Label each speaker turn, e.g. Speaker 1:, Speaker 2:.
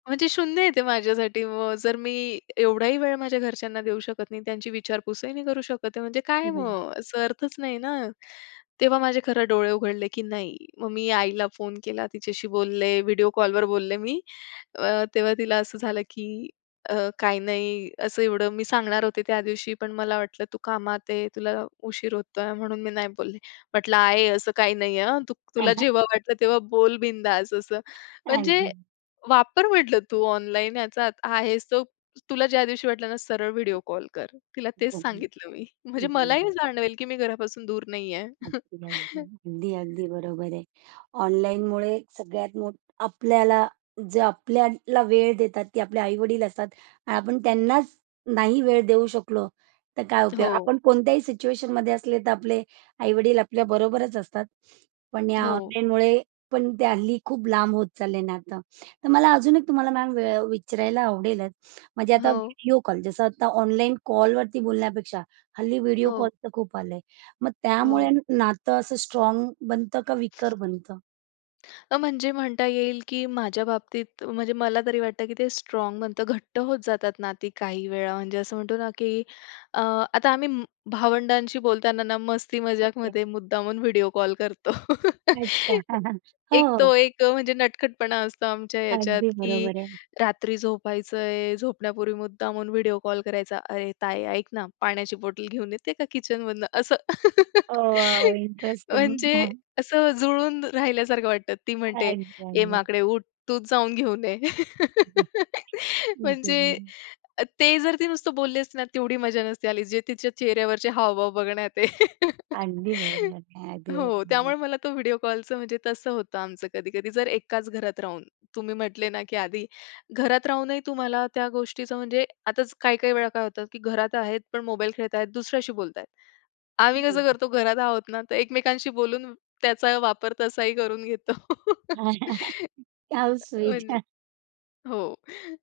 Speaker 1: म्हणजे शून्य आहे ते माझ्यासाठी मग जर मी एवढाही वेळ माझ्या घरच्यांना देऊ शकत नाही, त्यांची विचारपूसही नाही करू शकत आहे, म्हणजे काय
Speaker 2: [unintelligible]
Speaker 1: मग, असं अर्थच नाही ना. तेव्हा माझे खरे डोळे उघडले, की नाही, मग मी आईला फोन केला तिच्याशी बोलले, व्हिडिओ कॉलवर बोलले मी अ, तेव्हा तिला असं झालं की अ, काही नाही, असं एवढं मी सांगणार होते त्या दिवशी पण मला वाटलं, तू कामात आहे, तुला उशीर होतोय म्हणून मी नाही बोलले. म्हटलं "आई असं काही नाहीये हां, तू तुला जेव्हा वाटलं तेव्हा बोल बिनधास्त" असं. म्हणजे
Speaker 2: अगदी.
Speaker 1: वापर म्हटलं, तू ऑनलाईन याचा आहेस तो तुला ज्या दिवशी वाटलं ना, सरळ
Speaker 2: हं,
Speaker 1: व्हिडिओ कॉल कर. तिला तेच
Speaker 2: हं, हं.
Speaker 1: सांगितलं मी. म्हणजे
Speaker 2: हं,
Speaker 1: मलाही
Speaker 2: हं.
Speaker 1: जाणवेल, की मी घरापासून दूर नाहीये.
Speaker 2: [unintelligible] अगदी, अगदी बरोबर आहे. ऑनलाईनमुळे सगळ्यात मोठ आपल्याला जे आपल्याला वेळ देतात ते आपले आई-वडील असतात. आपण त्यांनाच नाही वेळ देऊ शकलो तर काय उपयोग.
Speaker 1: हो.
Speaker 2: आपण कोणत्याही सिच्युएशनमध्ये असले तर आपले आई-वडील आपल्या बरोबरच असतात. पण या
Speaker 1: हो.
Speaker 2: ऑनलाईनमुळे पण ते हल्ली खूप लांब होत चालले नातं. तर मला अजून एक तुम्हाला मॅम वेळ विचारायला आवडेलच म्हणजे आता
Speaker 1: हो.
Speaker 2: व्हिडिओ कॉल, जसं आता ऑनलाईन कॉलवरती बोलण्यापेक्षा हल्ली व्हिडिओ कॉल
Speaker 1: हो.
Speaker 2: तर खूप आले मग त्यामुळे
Speaker 1: हो.
Speaker 2: नातं असं स्ट्राँग बनतं का विकर बनतं?
Speaker 1: अ, म्हणजे म्हणता येईल, की माझ्या बाबतीत म्हणजे मला तरी वाटतं की ते स्ट्राँग बनतं, घट्ट होत जातात नाती काही वेळा म्हणजे असं म्हणतो ना, की अ, आता आम्ही भावंडांशी बोलताना ना, मस्ती
Speaker 2: ओके.
Speaker 1: मजाकमध्ये मुद्दामून व्हिडिओ कॉल करतो.
Speaker 2: अच्छा
Speaker 1: एक
Speaker 2: हो.
Speaker 1: तो एक म्हणजे नटखटपणा असतो आमच्या ह्याच्यात,
Speaker 2: अगदी
Speaker 1: की
Speaker 2: बरोबर आहे.
Speaker 1: रात्री झोपायचंय, झोपण्यापूर्वी मुद्दामहून व्हिडिओ कॉल करायचा, "अरे ताई ऐक ना, पाण्याची बॉटल घेऊन येते का किचन मधनं" असं.
Speaker 2: ओ वॉव इंटरेस्टिंग
Speaker 1: म्हणजे
Speaker 2: हां.
Speaker 1: असं जुळून राहिल्यासारखं वाटतं. ती म्हणते
Speaker 2: अगदी,
Speaker 1: "ए
Speaker 2: अगदी.
Speaker 1: माकडे उठ तूच जाऊन घेऊन ये."
Speaker 2: हं,
Speaker 1: म्हणजे
Speaker 2: [unintelligible]
Speaker 1: अ, ते जर ती नुसतं बोलली असते ना, तेवढी मज्जा नसती आली जे तिच्या चेहऱ्यावरचे हावभाव बघण्यात आहे.
Speaker 2: अगदी बरोबर, अगदी
Speaker 1: हो
Speaker 2: बरोबर.
Speaker 1: त्यामुळे मला तो व्हिडिओ कॉलचं म्हणजे तसं होतं आमचं कधी-कधी जर एकाच घरात राहून तुम्ही म्हंटले ना, की आधी घरात रा हूनही तुम्हाला त्या गोष्टीचं म्हणजे आताच काही-काही वेळा काय होतं की घरात आहेत पण मोबाईल खेळतायेत, दुसऱ्याशी बोलतायेत. आम्ही कसं
Speaker 2: [unintelligible]
Speaker 1: करतो घरात आहोत ना, तर एकमेकांशी बोलून त्याचा वापर तसाही करून घेतो.
Speaker 2: हाऊ स्वीट
Speaker 1: म्हणजे
Speaker 2: हं.
Speaker 1: हो.